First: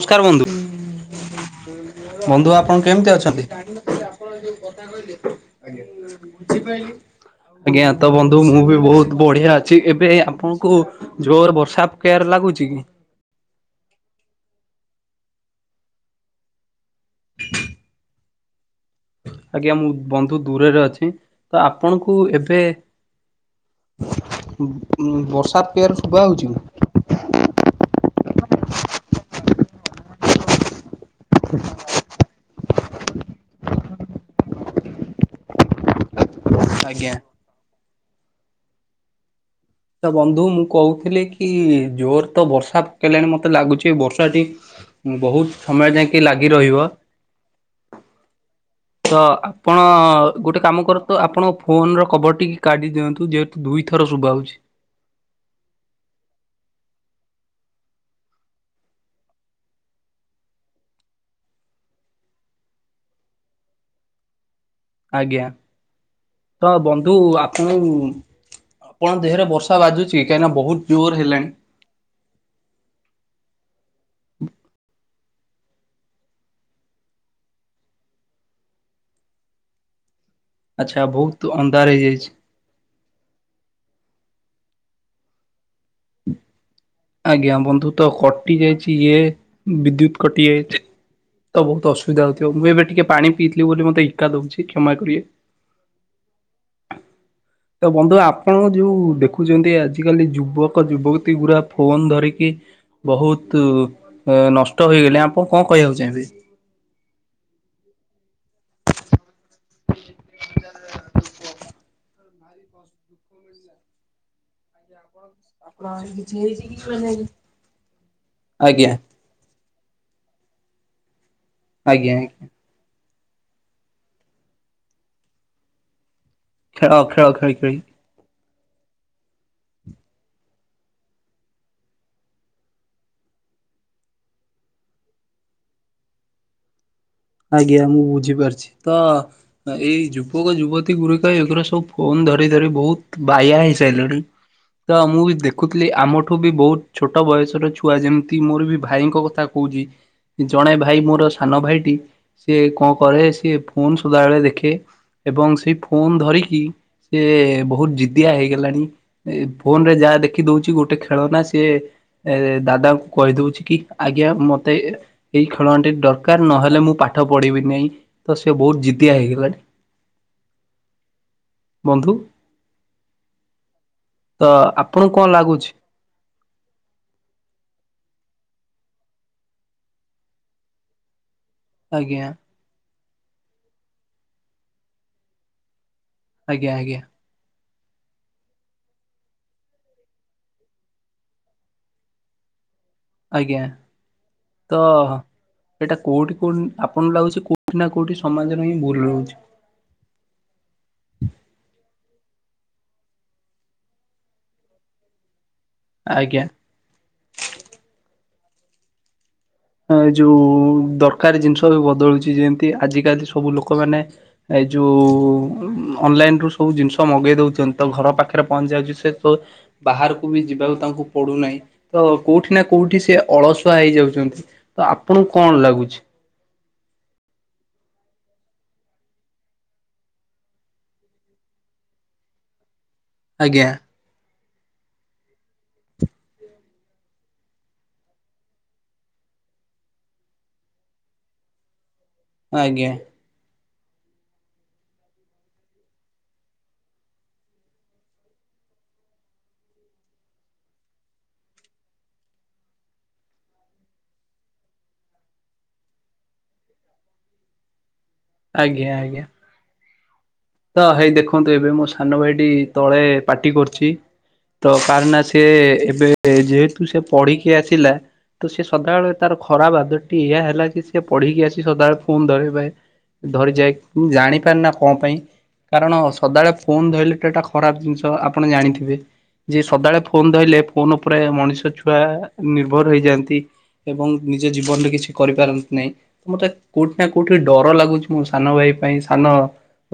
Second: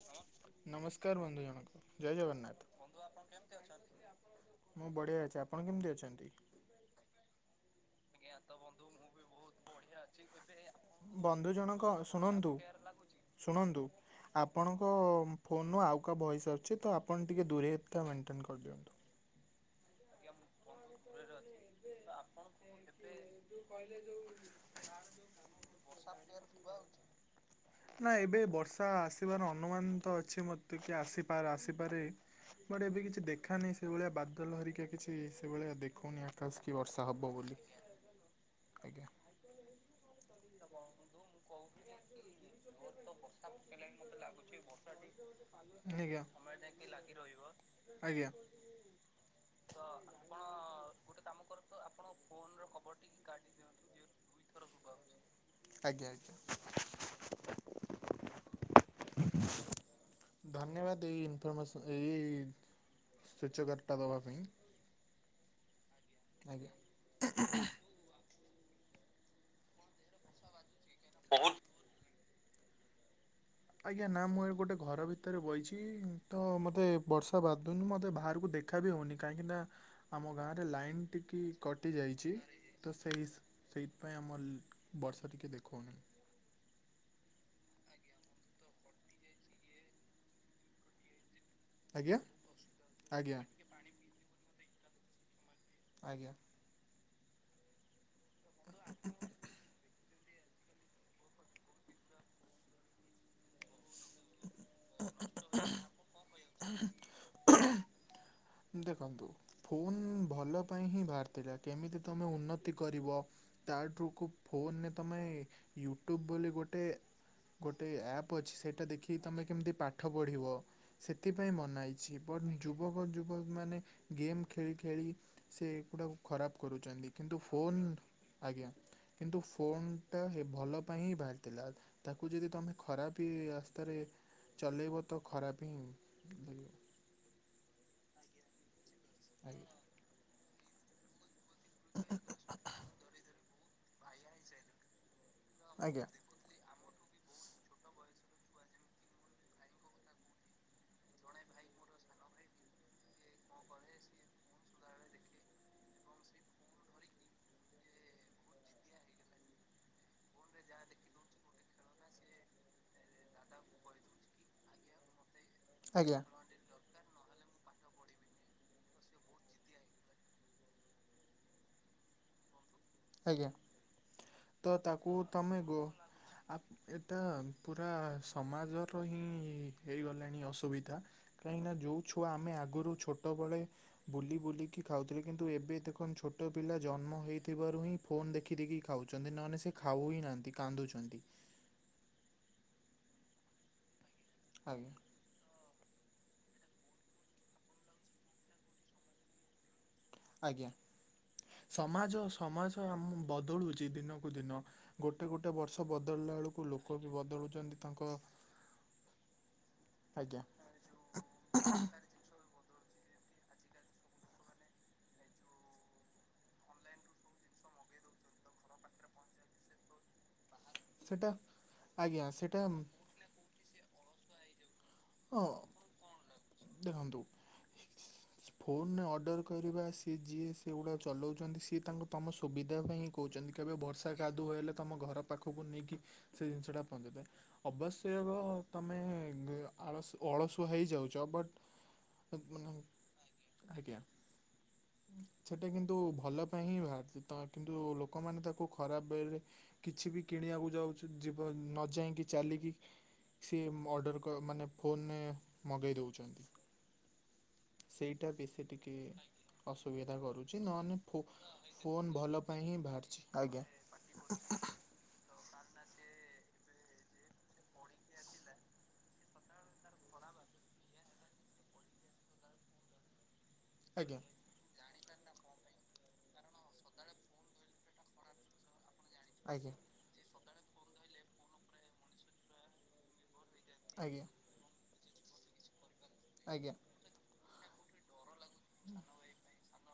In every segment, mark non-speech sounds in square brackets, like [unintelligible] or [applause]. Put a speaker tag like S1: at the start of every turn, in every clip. S1: ନମସ୍କାର ବନ୍ଧୁ
S2: ନମସ୍କାର ବନ୍ଧୁ ଜଣକ ଜୟ
S1: ବନ୍ଧୁ
S2: ଜଗନ୍ନାଥ
S1: ଆପଣ କେମିତି ଅଛନ୍ତି? ଆପଣ ଯାଉ
S2: ମୁଁ
S1: କଥା
S2: ବଢ଼ିଆ
S1: କହିଲେ
S2: ଅଛି ଆପଣ କେମିତି
S1: ଆଜ୍ଞା।
S2: ଅଛନ୍ତି?
S1: [unintelligible] ଆଜ୍ଞା। ତ ବନ୍ଧୁ ମୁଁ ବି ବହୁତ ବଢିଆ ଅଛି ଏବେ ଆପଣଙ୍କୁ
S2: ବନ୍ଧୁ
S1: ଜୋର
S2: ଜଣକ
S1: ବର୍ଷା ପକେଇବାରେ
S2: ଶୁଣନ୍ତୁ
S1: ଲାଗୁଛି କି?
S2: ଶୁଣନ୍ତୁ ଆପଣଙ୍କ ଫୋନରୁ ଆଉ କାହା ଭଏସ ଆସୁଛି ତ ଆପଣ ଟିକେ ଦୂରେଇତା ମେଣ୍ଟ ଅଟେଣ୍ଡ କରିଦିଅନ୍ତୁ।
S1: ଆଜ୍ଞା ମୁଁ ବନ୍ଧୁ ଦୂରରେ ଅଛି ତ ଆପଣଙ୍କୁ ଏବେ।
S2: ଯୋଉ କହିଲେ ଯୋଉ ବର୍ଷା
S1: ବର୍ଷା ଶୁଭା
S2: ପକେଇବାର
S1: ହଉଛି କି?
S2: ଶୁଭା ଯାଉଛି। ନା ଏବେ ବର୍ଷା ଆସିବାର ଅନୁମାନ ତ ଅଛି ମତେ ଟିକେ ଆସିପାରେ ଆସିପାରେ। ବଟ ଏବେ କିଛି ଦେଖାନାହିଁ ସେଭଳିଆ ବାଦଲ ହରିକା କିଛି ସେଭଳିଆ ଦେଖଉନି ଆ କାସ କି ବର୍ଷା
S1: ଆଜ୍ଞା।
S2: ହେବ ବୋଲି ଆଜ୍ଞା।
S1: ତ ବନ୍ଧୁ ମୁଁ କହୁଥିଲି କି ଜୋର ତ ବର୍ଷା ପକେଇଲାଣି ମତେ ଲାଗୁଛି ଏ ବର୍ଷାଟି। ବହୁତ ସମୟ ଯାଙ୍କେ ଲାଗି ରହିବ।
S2: ରହିବ ଆଜ୍ଞା।
S1: ତ ଆପ ଆପଣ ଗୋଟେ କାମ କରନ୍ତୁ ଆପଣଙ୍କ ଫୋନ ର କଭର ଟିକି କାଢି ଦିଅନ୍ତୁ ଯେହେତୁ ଦୁଇଥର ଶୁଭା ହଉଛି।
S2: ଆଜ୍ଞା ଆଜ୍ଞା। ଧନ୍ୟବାଦ ଏଇ ଇନଫର୍ମେସନ୍ ଏଇ ସ୍ୱଚକାରତା ଦବା ପାଇଁ।
S1: ଆଜ୍ଞା
S2: ଆଜ୍ଞା।
S1: ତ ବନ୍ଧୁ ଆପଣ। ଆପଣଙ୍କ ଦେହରେ ବର୍ଷା ବାଜୁଛି କାହିଁକିନା ବହୁତ ଜୋରେ ହେଲାଣି।
S2: ଆଜ୍ଞା ନା ମୁଁ ଏ ଗୋଟେ ଘର ଭିତରେ ବଇଛି ତ ମତେ ବର୍ଷା ବାଦୁନି ମତେ ବାହାରକୁ ଦେଖ ଖା ବି ହଉନି କାହିଁକି ନା ଆମ ଗାଁରେ
S1: ଆଚ୍ଛା
S2: ଲାଇନ
S1: ବହୁତ
S2: ଟିକି
S1: ଅନ୍ଧାର
S2: କଟି
S1: ହେଇଯାଇଛି।
S2: ଯାଇଛି। ତ ସେଇତ ସେଇଥିପାଇଁ ଆମର ବର୍ଷା ଟିକେ ଦେଖଉନି।
S1: ଆଜ୍ଞା ବନ୍ଧୁ ତ କଟି ଯାଇଛି ଇଏ ବିଦ୍ୟୁତ କଟି ଯାଇଛି। ତ ବହୁତୁ
S2: ଆଜ୍ଞା
S1: ଅସୁବିଧା ହଉଥିବ ମୁଁ ଏବେ ଟିକେ ପାଣି
S2: ଆଜ୍ଞା
S1: ପିଇଥିଲି ବୋଲି ମତେ ହିକା ଦଉଛି କ୍ଷମା କରିବେ।
S2: ଆଜ୍ଞା।
S1: ତ ବନ୍ଧୁ ଆପଣ ଯେଉ ଦେଖୁ ଯେମିତି ଆଜିକାଲି ଯୁବକ ଯୁବତୀ ଗୁଡା ଫୋନ ଧରିକି ବହୁତ ତୁ ଅ ନଷ୍ଟ ହେଇଗଲେ ଆପଣ କଣ କହିବାକୁ ଚାହିଁବେ?
S2: [unintelligible] ଦେଖନ୍ତୁ ଫୋନ୍ ଭଲ ପାଇଁ ହିଁ ବାହାରିଥିଲା କେମିତି ତମେ ଉନ୍ନତି କରିବ ତାଠୁକୁୁ ଫୋନରେ ତମେ ୟୁଟ୍ୟୁବ୍ ବୋଲି ଗୋଟେ ଗୋଟେ ଆପ୍ ଅଛି ସେଇଟା
S1: ଆଜ୍ଞା
S2: ଦେଖିକି ତମେ କେମିତି ପା ଠ ପଢ଼ିବ ସେଥିପାଇଁ ବନା
S1: ଆଜ୍ଞା
S2: ହେଇଛି
S1: ଆଜ୍ଞା
S2: ବଟ ଯୁବକ ଯୁ [unintelligible] ମାନେ ଗେମ୍ ଖେଳି ଖେଳି ସେଗୁଡା ଖରାପ
S1: ଖେଳ
S2: କରୁଚନ୍ତି
S1: ଖେଳ
S2: କିନ୍ତୁ
S1: ଖେଳି ଖେଳି
S2: ଫୋନ୍ ଆଜ୍ଞା। କିନ୍ତୁ ଫୋନ ଟା ହେ ଭଲ ପାଇଁ ହିଁ ବାହାରିଥିଲା। ତାକୁ ଯଦି ତମେ ଖରାପି ରାସ୍ତାରେ ଚଲେଇବ ତ ଖରାପ ହିଁ ଲାଗିବ।
S1: ଆଜ୍ଞା ମୁଁ ବୁଝିପାରୁଛି ତ
S2: ଆଜ୍ଞା
S1: ଏଇ ଯୁବକ ଯୁବତୀ ଗୁରିକ ଏଗୁରା ସ ସବୁ ଫୋନ ଧରି ଧରି ବହୁତ ବାୟା ହେଇସାଇଲାଣି ତ ମୁଁ ଦେଖୁଥିଲି
S2: ଆଜ୍ଞା
S1: ଆମ ଠୁ ବି ବହୁତ ଛୋଟ ବୟସର ଛୁଆ ଯେମିତି ମୋର ବି ଭାଇଙ୍କ କଥା କହୁଚି। ଜଣେ ଭାଇ ମୋର ସାନ ଭାଇଟି ସିଏ କଣ କରେ ସିଏ ଫୋନ ସଦାବେଳେ ଦେଖେ। ଏବଂ ସେଇ ଫୋନ ଧରିକି ସିଏ ବହୁତ ଜିଦିଆ ହେଇଗଲାଣି ଏ ଫୋନ ରେ ଯାହା ଦେ ଖି ଦଉଚି ଗୋଟେ ଖେଳନା ସିଏ ଏ ଦାଦାଙ୍କୁ କଇଦଉଛି କି ଆଜ୍ଞା ମତେ ଏଇ ଖେଳଣାଟି
S2: ଆଜ୍ଞା
S1: ଦରକାର ନହେଲେ ମୁଁ ପାଠ ପଢିବି ନେହିଁ ତ ସେ ବହୁତ ଜିଦିଆ ହେଇଗଲାଣି। ବନ୍ଧୁ।
S2: ଆଜ୍ଞା ତ ତାକୁ
S1: ଆପଣଙ୍କୁ କଣ
S2: ତମେ
S1: ଲାଗୁଛି
S2: ଗୋ ଆ ଏତ ପୁରା ସମାଜର ହିଁ ହେଇଗଲାଣି ଅସୁବିଧା। କାହିଁକିନା ଯଉ
S1: ଆଜ୍ଞା
S2: ଛୁଆ ଆମେ ଆଗରୁ ଛୋଟବେଳେ ବୁଲି ବୁଲିକି ଖାଉଥିଲେ କିନ୍ତୁ ଏବେ ଦେଖ ଛୋଟ
S1: ଆଜ୍ଞା
S2: ପିଲା
S1: ଆଜ୍ଞା
S2: ଜନ୍ମ ହେଇଥିବା ରୁ ହିଁ ଫୋନ ଦେଖି ଦେକି ଖାଉଚନ୍ତି ନହେନେ ସିଏ ଖାଉ ହି ନାହାନ୍ତି କାନ୍ଦୁଛନ୍ତି।
S1: ଆଜ୍ଞା ତ
S2: ଆଜ୍ଞା
S1: ସେଇଟା କୋଉଠି କୋଉ ଆପଣଙ୍କୁ ଲାଗୁଛି କୋଉଠି ନା କୋଉଠି ସମାଜର ହିଁ ଭୁଲ ରହୁଛି।
S2: ଆଜ୍ଞା ସମାଜ ସମାଜ ଆମ ବଦଳୁଚି ଦିନକୁ ଦିନ। ଗୋଟେ ଗୋଟେ ବର୍ଷ ବଦଳିଲା
S1: ଆଜ୍ଞା।
S2: ବେଳକୁ ଲୋକ ବି ବଦଳୁଚନ୍ତି ତାଙ୍କ
S1: ଏ ଯୋଉ
S2: ଆଜ୍ଞା।
S1: ଦରକାର ଜିନିଷ ବି ବଦଳୁଚି ଯେମତି ଆଜିିକାଲି ସବୁ ଲୋକମାନେ ଏ ଯୋଉ ଅନଲାଇନ ରୁ ସବୁ ଜିନିଷ ମଗେଇ ଦଉଚନ୍ତି ତ ଘର ପାଖରେ ପହଞ୍ଚି ଯାଉଚି ସେ ବାହାରକୁ ବି ଯିବାକୁ ତାଙ୍କୁ
S2: ସେଟା
S1: ପଡୁନାହିଁ ତ
S2: ଆଜ୍ଞା
S1: କୋଉଠି
S2: ସେଟା
S1: ନା କୋଉଠି ସେ ଅଳସୁଆ ହେଇଯାଉଚନ୍ତି ତ ଆ ଆପଣଙ୍କୁ
S2: ହଁ
S1: କଣ ଲାଗୁଛି?
S2: ଦେଖନ୍ତୁ ଫୋନ ରେ ଅର୍ଡ଼ର କରିବା ସିଏ ଯିଏ ସେଗୁଡ଼ାକ ଚଲାଉଚନ୍ତି ସିଏ ତାଙ୍କୁ ତମ ସୁବିଧା ପାଇଁ କଉଚନ୍ତି
S1: ଆଜ୍ଞା
S2: କେବେ ବର୍ଷା କାଦୁଅ ହେଲେ ତମ ଘର ପାଖକୁ ନେଇକି ସେ ଜିନିଷ ଟା ପହଞ୍ଚେଇ ଦେବେ। ଅବଶ୍ୟ ର ତମେ [unintelligible] ଆଳସ ଅଳସୁଆ ହେଇଯାଉଚ ବଟ୍ ମାନେ
S1: ଆଜ୍ଞା
S2: ଆଜ୍ଞା। ସେଟା କିନ୍ତୁ ଭଲ ପାଇଁ ହିଁ ବାହାରିଚି ତ କିନ୍ତୁ ଲୋକମାନେ ତାକୁ ଖରାପ ଇଏରେ କିଛି ବି କିଣିବାକୁ ଯାଉଚ ଯିବ ନ ଯାଇକି ଚାଲିକି ସିଏ ଅର୍ଡ଼ର କ ମାନେ ଫୋନ୍ ରେ ମଗେଇ ଦଉଚନ୍ତି ସେଇଟା ବେଶୀ
S1: ଆଜ୍ଞା
S2: ଟିକେ
S1: ଆଜ୍ଞା।
S2: ଅସୁବିଧା କରୁଚି
S1: ତ
S2: ନହେନେ
S1: ହେଇ ଦେଖନ୍ତୁ ଏବେ ମୋ
S2: ଫୋ-ଫୋନ୍
S1: ସାନ
S2: ଭଲ
S1: ଭାଇଟି
S2: ପାଇଁ ହିଁ ବାହାରିଚି ଆଜ୍ଞା। [unintelligible] ହ
S1: କାର ନା ସେ ଏବେ ଯେହେତୁ ସେ ପଢିକି ଆସିଲା ତ ସେ ସଦାବେଳେ ତାର ଖରାପ ଆଦରଟି ଇଆ ହେଲା କି ସି ପଢ଼ିକି ଆସି ସଦାବେଳେ ଫୋନ୍ ଧରି ବା ପାଇ ଧରିଯାଏ ମୁଁ
S2: ଆଜ୍ଞା
S1: ଜାଣିପାର ନା କଣ ପାଇଁ କାରଣ ସଦାବେଳେ ଫୋନ୍ ଧରିଲଟା ଖରାପ ଜିନିଷ ଆପଣ ଜାଣିଥିବେ ଯେ
S2: ଆଜ୍ଞା
S1: ସଦାବେଳେ ଫୋନ୍ ଧହିଲେ ଫୋନ ଉପରେ ମଣିଷ ଛୁଆ ନିର୍ଭର ହେଇଯାଆନ୍ତି ଏବଂ
S2: ଆଜ୍ଞା
S1: ଯେ ଜୀବନ ରେ କିଛି କରିପାରନ୍ତି ନାହିଁ ତ ମତେ
S2: ଆଜ୍ଞା
S1: କୋଉଠି ନା କୋଉଠି ଡର ଲାଗୁଛି। ମୁଁ ସାନ ଭାଇ ପାଇଁ ସାନ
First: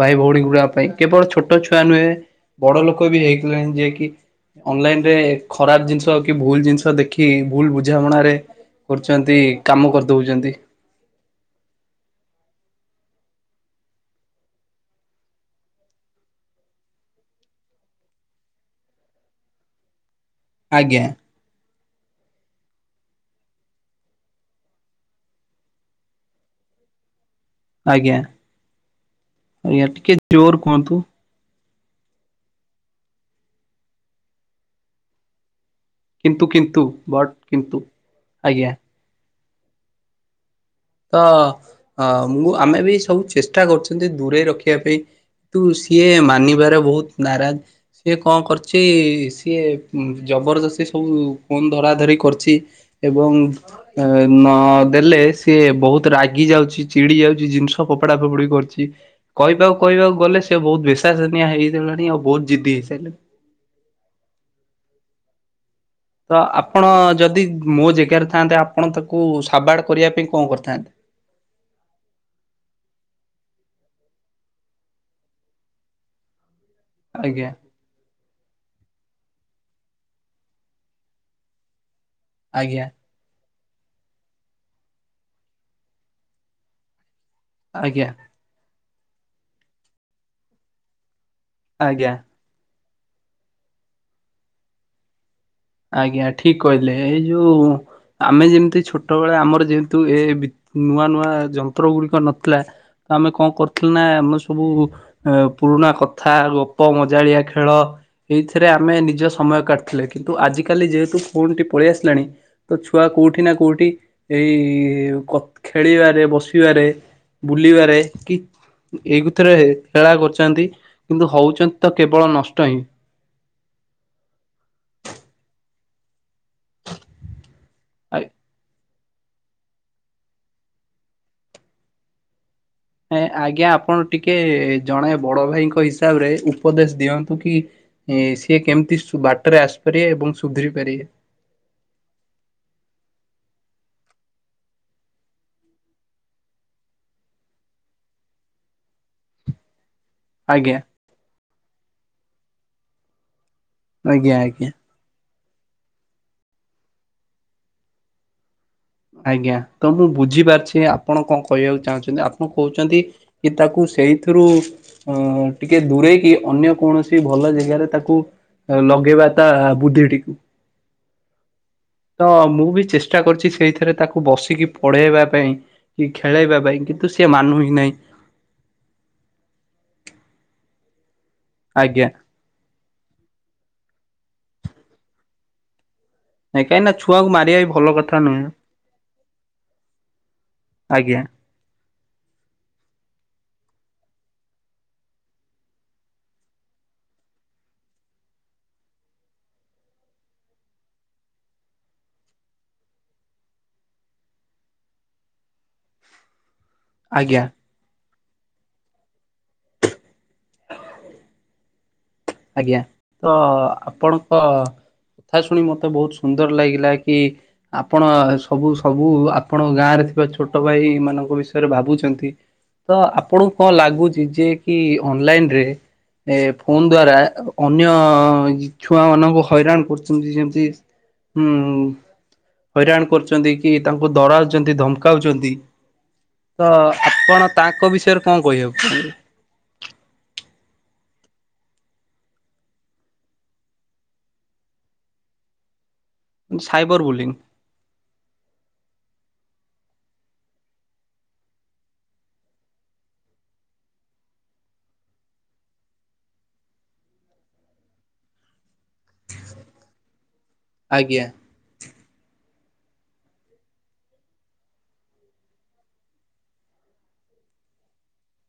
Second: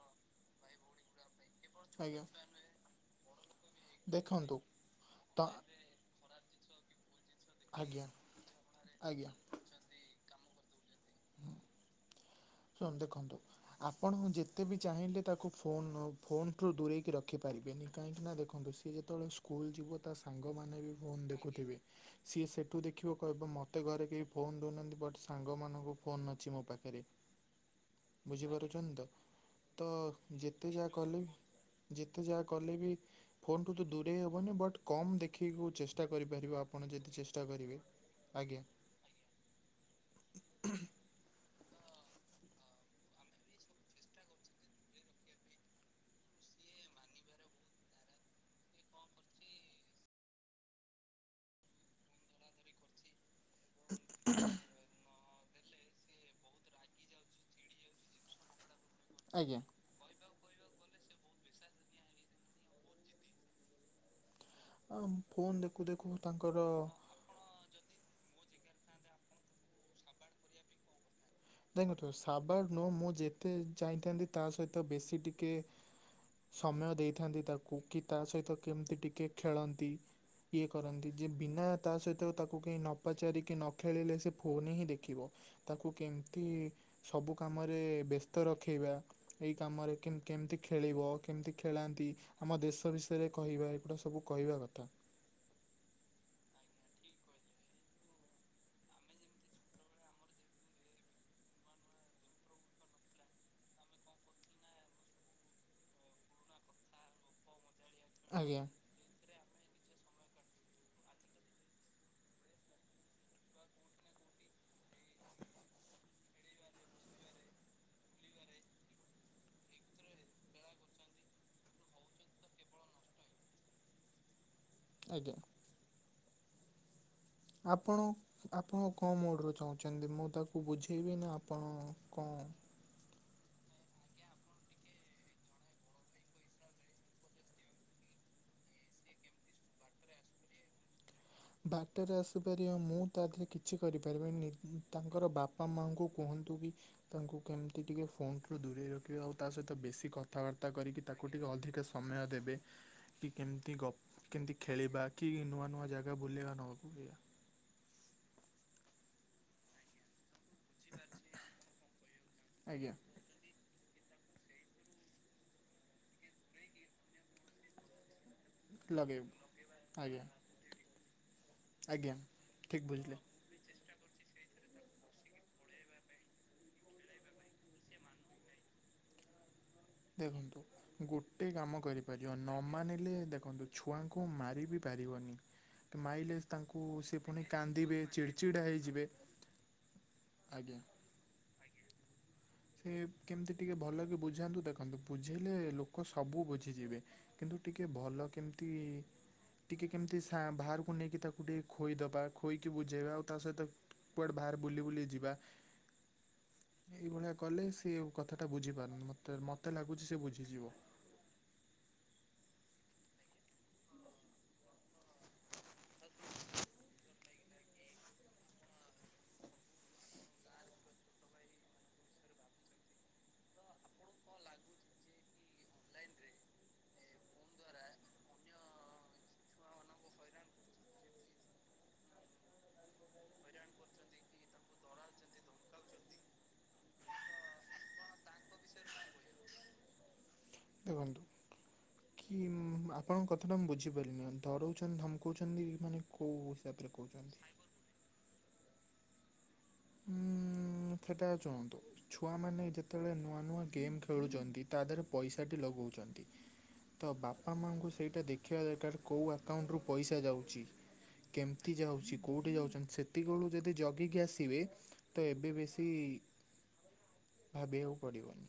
S1: ଭାଇ ଭଉଣୀ ଗୁଡା ପାଇଁ କେବଳ ଛୋଟ ଛୁଆ ନୁହେ
S2: ଆଜ୍ଞା
S1: ବଡ ଲୋକ ବି ହେଇଥିଲେଣି ଯିଏ କି
S2: ଦେଖନ୍ତୁ
S1: ଅନଲାଇନ ରେ
S2: ତ
S1: ଖରାପ ଜିନିଷ କି ଭୁଲ ଜିନିଷ ଦେଖି ଭୁଲ
S2: ଆଜ୍ଞା
S1: ବୁଝାମଣାରେ
S2: ଆଜ୍ଞା
S1: କରୁଛନ୍ତି କାମ କରିଦଉଛନ୍ତି।
S2: ହଁ। ଶନ ଦେଖନ୍ତୁ। ଆପଣ ଯେତେ ବି ଚାହିଁଲେ ତାକୁ ଫୋନ ଫୋନ ଠୁ ଦୂରେଇକି ରଖିପାରିବେନି କାହିଁକି ନା ଦେଖନ୍ତୁ। ଇ ଯେତେବେଳେ ସ୍କୁଲ ଯିବ ତା ସାଙ୍ଗ ମାନ ବି
S1: ଆଜ୍ଞା।
S2: ଫୋନ ଦେଖୁଥିବେ। ସିଏ ସେଠୁ ଦେଖିବ କହିବ ମୋତେ ଘରେ କେହି ଫୋନ ଦେଉନାହାନ୍ତି ବଟ୍ ସାଙ୍ଗମାନଙ୍କୁ ଫୋନ୍ ଅଛି ମୋ ପାଖରେ।
S1: ଆଜ୍ଞା
S2: ବୁଝିପାରୁଛନ୍ତି ତ
S1: ଆଜ୍ଞା ଟିକେ
S2: ତ
S1: ଜୋର
S2: ଯେତେ ଯାହା
S1: କୁହନ୍ତୁ
S2: କଲେ ବି ଯେତେ ଯାହା କଲେ ବି ଫୋନଠୁ ତ ଦୂରେଇ ହେବନି ବଟ୍ କମ୍ ଦେଖିକୁ ଚେଷ୍ଟା
S1: କିନ୍ତୁ
S2: କରିପାରିବ
S1: କିନ୍ତୁ
S2: ଆପଣ ଯଦି
S1: ବଟ୍
S2: ଚେଷ୍ଟା
S1: କିନ୍ତୁ
S2: କରିବେ ଆଜ୍ଞା।
S1: ତ ଅ ମୁ ଆମେ ବି ସବୁ ଚେଷ୍ଟା କରୁଛନ୍ତି ଦୂରେଇ ରଖିବା ପାଇଁ। ତୁ ସିଏ ମାନିବାରେ ବହୁତ ନାରାଜ ସିଏ କଣ କରଛି। କି ସିଏ ଜବରଦସ୍ତି ସବୁ ଫୋନ୍ ଧରା ଧରି କରିଛି ଏବଂ ଆ ନ ଦେଲେ ସେ ବହୁତ ରାଗି ଯାଉଛି ଚିଡି ଯାଉଛି ଜିନିଷ ଫପୋଡା ଫପୋଡି କରୁଛି
S2: ଆଜ୍ଞା।
S1: କହିବା ଆଉ କହିବାକୁ ଗଲେ ସେ ବହୁତ ଭେଷାଜନିଆ ହେଇଗଲାଣି ଆଉ ବହୁତ ଜିଦ୍ [unintelligible] ହେଇସାରିଲଣି
S2: ହଁ ଫୋନ ଦେଖ
S1: ତ ଆପଣ ଯଦି ମୋ ଜେଗାରେ ଥାଆନ୍ତେ ଆପଣ ତାକୁ ସାବାଡ କରିବା ପାଇଁ କଣ କରିଥାନ୍ତେ?
S2: ତାଇ ନଥିବ ସାବାର ନୁ ମୁଁ ଯେତେ ଜାଇଥାନ୍ତି ତା ସହିତ ବେଶୀ ଟିକେ ସମୟ ଦେଇଥାନ୍ତି
S1: ଆଜ୍ଞା
S2: ତାକୁ କି ତା ସହିତ କେମିତି ଟିକେ ଖେଳନ୍ତି ଇଏ କରନ୍ତି ଯେ ବିନା ତା ସହିତ ତାକୁ କେହି
S1: ଆଜ୍ଞା
S2: ନ ପଚାରିକି ନ ଖେଳିଲେ ସେ ଫୋନ ହିଁ ଦେଖିବ ତାକୁ କେମିତି ସବୁ କାମରେ
S1: ଆଜ୍ଞା
S2: ବ୍ୟସ୍ତ ରଖେଇବା ଏଇ କାମରେ କେମେ କେମୀତି ଖେଳିବ କେମିତି ଖେଳାନ୍ତି
S1: ଆଜ୍ଞା।
S2: ଆମ ଦେଶ ବିଷୟରେ କହିବା ଏଗୁଡ଼ା ସବୁ କହିବା କଥା
S1: ଆଜ୍ଞା ଠିକ କହିଲେ ଏଇ ଯୋଉ ଆମେ ଯେମିତି ଛୋଟବେଳେ ଆମର ଯେହେତୁ ଏ ବି ନୂଆ ନୂଆ ଯନ୍ତ୍ର ଗୁଡିକ ନଥିଲା। ଆମେ କଣ କରୁଥିଲୁ ନା ଆମ ସବୁ ଅ ପୁରୁଣା କଥା ଗପ ମଜାଳିଆ ଖେଳ
S2: ଆଜ୍ଞା
S1: ଏଇଥିରେ ଆମେ ନିଜ ସମୟ କାଟିୁଥିଲେ କିନ୍ତୁ ଆଜିକାଲି ଯେହେତୁ ଫୋନ ଟି ପଳେଇ ଆସିଲାଣି ତ ଛୁଆ କୋଉଠି ନା କୋଉଠି ଏଇ କ ଖେଳିବାରେ ବସିବାରେ ବୁଲିବାରେ କି ଏଇକୁୁତ ରେ ହେଳା କରୁଛନ୍ତି କିନ୍ତୁ ହଉଛନ୍ତି ତ କେବଳ ନଷ୍ଟ ହିଁ
S2: ଆଜ୍ଞା ଆପଣ
S1: ଆଉ
S2: ଆପଣ କଣ ମୋଡ଼ରୁ ଚାହୁଁଛନ୍ତି ମୁଁ ତାକୁ ବୁଝେଇବି ନା ଆପଣ କଣ
S1: ହେଁ ଆଜ୍ଞା ଆପଣ ଟିକେ ଜଣେ ବଡ ଭାଇଙ୍କ ହିସାବରେ ଉପଦେଶ ଦିଅନ୍ତୁ କି ଏ ସିଏ କେମିତି ଶୁ ବାଟରେ ଆସିପାରିବେ ଏବଂ ସୁଧୁରି ପାରିବେ
S2: ବାଟରେ ଆସିପାରିବା ମୁଁ ତା ଦେ କିଛି କରିପାରିବିନି ତାଙ୍କର ବାପା ମାଙ୍କୁ କୁହନ୍ତୁ କି ତାଙ୍କୁ କେମିତି ଟିକେ ଫୋନ ଟୁ ଦୂରେଇ ରଖିବ ଆଉ ତା ସହିତ ବେଶୀ କଥା କଥାବାର୍ତ୍ତା
S1: ଆଜ୍ଞା।
S2: କରିକି ତାକୁ ଟିକିଏ ଅଧିକ ସମୟ ଦେବେ କି କେମିତି ଗ
S1: ଆଜ୍ଞା
S2: କେମିତି
S1: ଆଜ୍ଞା
S2: ଖେଳିବା କି ନୂଆ ନୂଆ ଜାଗା ବୁଲିବା ନ ଆଗୁଆ
S1: ଆଜ୍ଞା ତ ମୁଁ ବୁଝିପାରୁଛି ଆପଣ କଣ କହିବାକୁ ଚାହୁଁଛନ୍ତି ଆପଣ
S2: ଆଜ୍ଞା
S1: କହୁଛନ୍ତି କି ତାକୁ ସେଇଥିରୁ ଅ ଟିକେ ଦୂରେଇକି ଅନ୍ୟ କୌଣସି ଭଲ ଜାଗାରେ ତାକୁ ଲଗେଇବା
S2: ଲଗେଇବୁ
S1: ତା ବୁଦ୍ଧିଟି
S2: ଆଜ୍ଞା ଆଜ୍ଞା
S1: ତ ମୁଁ ବି
S2: ଠିକ୍ ବୁଝିଲେ
S1: ଚେଷ୍ଟା କରୁଚି ସେଇଥି ସେଥିରେ ତାକୁ ବସିକି ପଢ଼େଇବା ପାଇଁ କି ଖେଳେଇବା ପାଇଁ କିନ୍ତୁ ସେ ମାନୁ ହିଁ ନାହିଁ।
S2: ଦେଖନ୍ତୁ ଗୋଟେ କାମ
S1: ଆଜ୍ଞା
S2: କରିପାରିବ। ନ ମାନିଲେ ଦେଖନ୍ତୁ ଛୁଆଙ୍କୁ ମାରି ବିି ପାରିବନି। ମାଇଲେ
S1: କାହିଁକି
S2: ତାଙ୍କୁ
S1: ନା
S2: ସେ
S1: ଛୁଆକୁ
S2: ପୁଣି
S1: ମାରିବା ବି ଭଲ
S2: କାନ୍ଦିବେ
S1: କଥା ନୁହେଁ।
S2: ଚିଡଚିଡା ହେଇଯିବେ। ଆଜ୍ଞା। ସେ କେମତି ଟିକେ ଭଲ କି ବୁଝାନ୍ତୁ। ଦେଖନ୍ତୁ ବୁଝେଇଲେ ଲୋକ ସବୁ ବୁଝିଯିବେ। କିନ୍ତୁ ଟିକେ ଭଲ କେମିତି ଟିକେ କେମିତି ସା ବାହାରକୁ ନେଇକି ତାକୁ ଟିକେ ଖୋଇଦବା ଖୋଇକି ବୁଝେଇବା ଆଉ ତା ସହିତ କୁଆଡ଼େ ବାହାରେ ବୁଲି ବୁଲି ଯିବା।
S1: [inaudible]
S2: ଏଇଭଳିଆ
S1: ଆଜ୍ଞା
S2: କଲେ ସେ କଥା ଟା ବୁଝି ପାରୁନି। ମତେ ମତେ ଲାଗୁଛି ସେ ବୁଝିଯିବ।
S1: ଆଜ୍ଞା। ତ ଆପଣଙ୍କ କଥା ଶୁଣି ମୋତେ ବହୁତ ସୁନ୍ଦର ଲାଗିଲା କି ଆପଣ ସବୁ ସବୁ ଆପଣଙ୍କ ଗାଁ ରେ ଥିବା ଛୋଟ ଭାଇ ମାନଙ୍କ ବିଷୟରେ ଭାବୁଛନ୍ତି। ତ ଆପଣଙ୍କୁ କଣ ଲାଗୁଚି ଯେ କି ଅନଲାଇନ ରେ ଏ ଫୋନ୍ ଦ୍ଵାରା ଅନ୍ୟ ଛୁଆମାନଙ୍କୁ ହଇରାଣ କରୁଛନ୍ତି ଯେମିତି ଉଁ ହଇରାଣ କରୁଛନ୍ତି କି ତାଙ୍କୁ ଡରାଉଛନ୍ତି ଧମକାଉଛନ୍ତି ତ ଆପଣ ତାଙ୍କ ବିଷୟରେ କଣ କହିବାକୁ। [unintelligible]
S2: ଦେଖନ୍ତୁ କି ଆପଣଙ୍କ କଥା ଟା ମୁଁ ବୁଝିପାରିନି ଡରଉଛନ୍ତି ଧମକଉଛନ୍ତି ମାନେ କୋଉ ହିସାବରେ
S1: ସାଇବର ବୁଲିଂ
S2: କହୁଛନ୍ତି। ହୁଁ। [unintelligible] ଛୁଆମାନେ ଯେତେବେଳେ ନୂଆ ନୂଆ ଗେମ୍ ଖେଳୁଛନ୍ତି ତା ଦେହରେ ପଇସା ଟି ଲଗଉଛନ୍ତି। ତ ବାପା ମାଆଙ୍କୁ ସେଇଟା ଦେଖିବା ଦରକାର କୋଉ ଆକାଉଣ୍ଟରୁ ପଇସା ଯାଉଚି।
S1: ଆଜ୍ଞା।
S2: କେମିତି ଯାଉଚି କୋଉଁଠି ଯାଉଛନ୍ତି ସେତିକିବେଳୁ ଯଦି ଜଗିକି ଆସିବେ ତ ଏବେ ବେଶୀ ଭାବିବାକୁ ପଡିବନି।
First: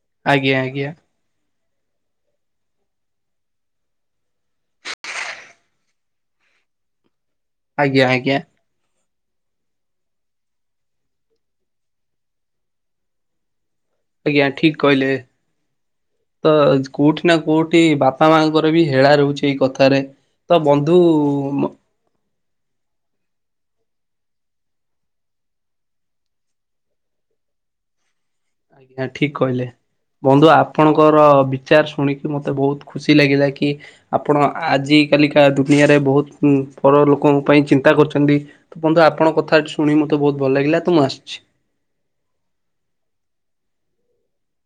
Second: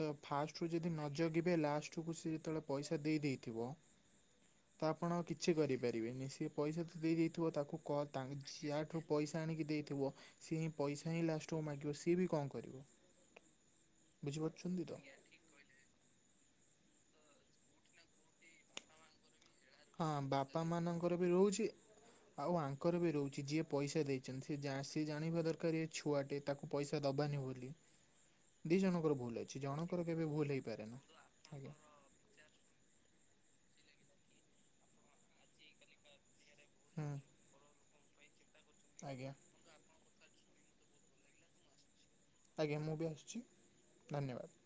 S2: ତ
S1: ଆଜ୍ଞା
S2: ଫାଷ୍ଟ ରୁ
S1: ଆଜ୍ଞା।
S2: ଯଦି ନ ଜଗିବେ ଲାଷ୍ଟ କୁ ଯେତେବେଳେ ପଇସା ଦେଇ ଦେଇଥିବ ତ ଆପଣ କିଛି କରିପାରିବେନି। ସେ ପଇସା ତ ଦେଇଥିବ ତାକୁ କୁ
S1: ଆଜ୍ଞା
S2: କହ
S1: ଆଜ୍ଞା
S2: ତାଙ୍କ ସିଆ ଠୁ ପଇସା ଆଣିକି ଦେଇଥିବ ସିଏ ହିଁ ପଇସା ହିଁ ଲାଷ୍ଟକୁ ମାଗିବ ସିଏ ବି କଣ କରିବ।
S1: ଆଜ୍ଞା ଠିକ୍
S2: ବୁଝିପାରୁଛନ୍ତି ତ
S1: କହିଲେ। ତ କୋଉଠି ନା କୋଉଠି ବାପା ମାଙ୍କର ବି ହେଳା ରହୁଚି ଏଇ କଥା
S2: ହଁ ବାପା ମାନଙ୍କର ବି ରହୁଚି ଆଉ ଆଙ୍କର ବି ରହୁଚି। ଯିଏ ପଇସା ଦେଇଛନ୍ତି, ସିଏ ଜାଣିବା ଦରକାର ଇଏ ଛୁଆଟି। ତାକୁ ପଇସା ଦବାନି ବୋଲି। ଦି
S1: ଆଜ୍ଞା
S2: ଜଣଙ୍କର
S1: ଠିକ୍
S2: ଭୁଲ ଅଛି
S1: କହିଲେ।
S2: ଜଣଙ୍କର କେବେ
S1: ବନ୍ଧୁ
S2: ଭୁଲ ହେଇପାରେନା।
S1: ଆପଣଙ୍କର
S2: ଆଜ୍ଞା
S1: ବିଚାର ଶୁଣି ମତେ ବହୁତ ଖୁସି ଲାଗିଲା କି ଆପଣ ଆଜି କାଲିକା ଦୁନିଆରେ ବହୁତ ଉଁ ପର
S2: ହୁଁ
S1: ଲୋକଙ୍କ ପାଇଁ ଚିନ୍ତା କରୁଛନ୍ତି। ତ ବନ୍ଧୁ
S2: ଆଜ୍ଞା
S1: ଆପଣଙ୍କ କଥା ଶୁଣି ମତେ ବହୁତ ଭଲ ଲାଗିଲା ତ ମୁ ଆସିଚି।
S2: ଆଜ୍ଞା ମୁଁ ବି ଆସୁଚି ଧନ୍ୟବାଦ।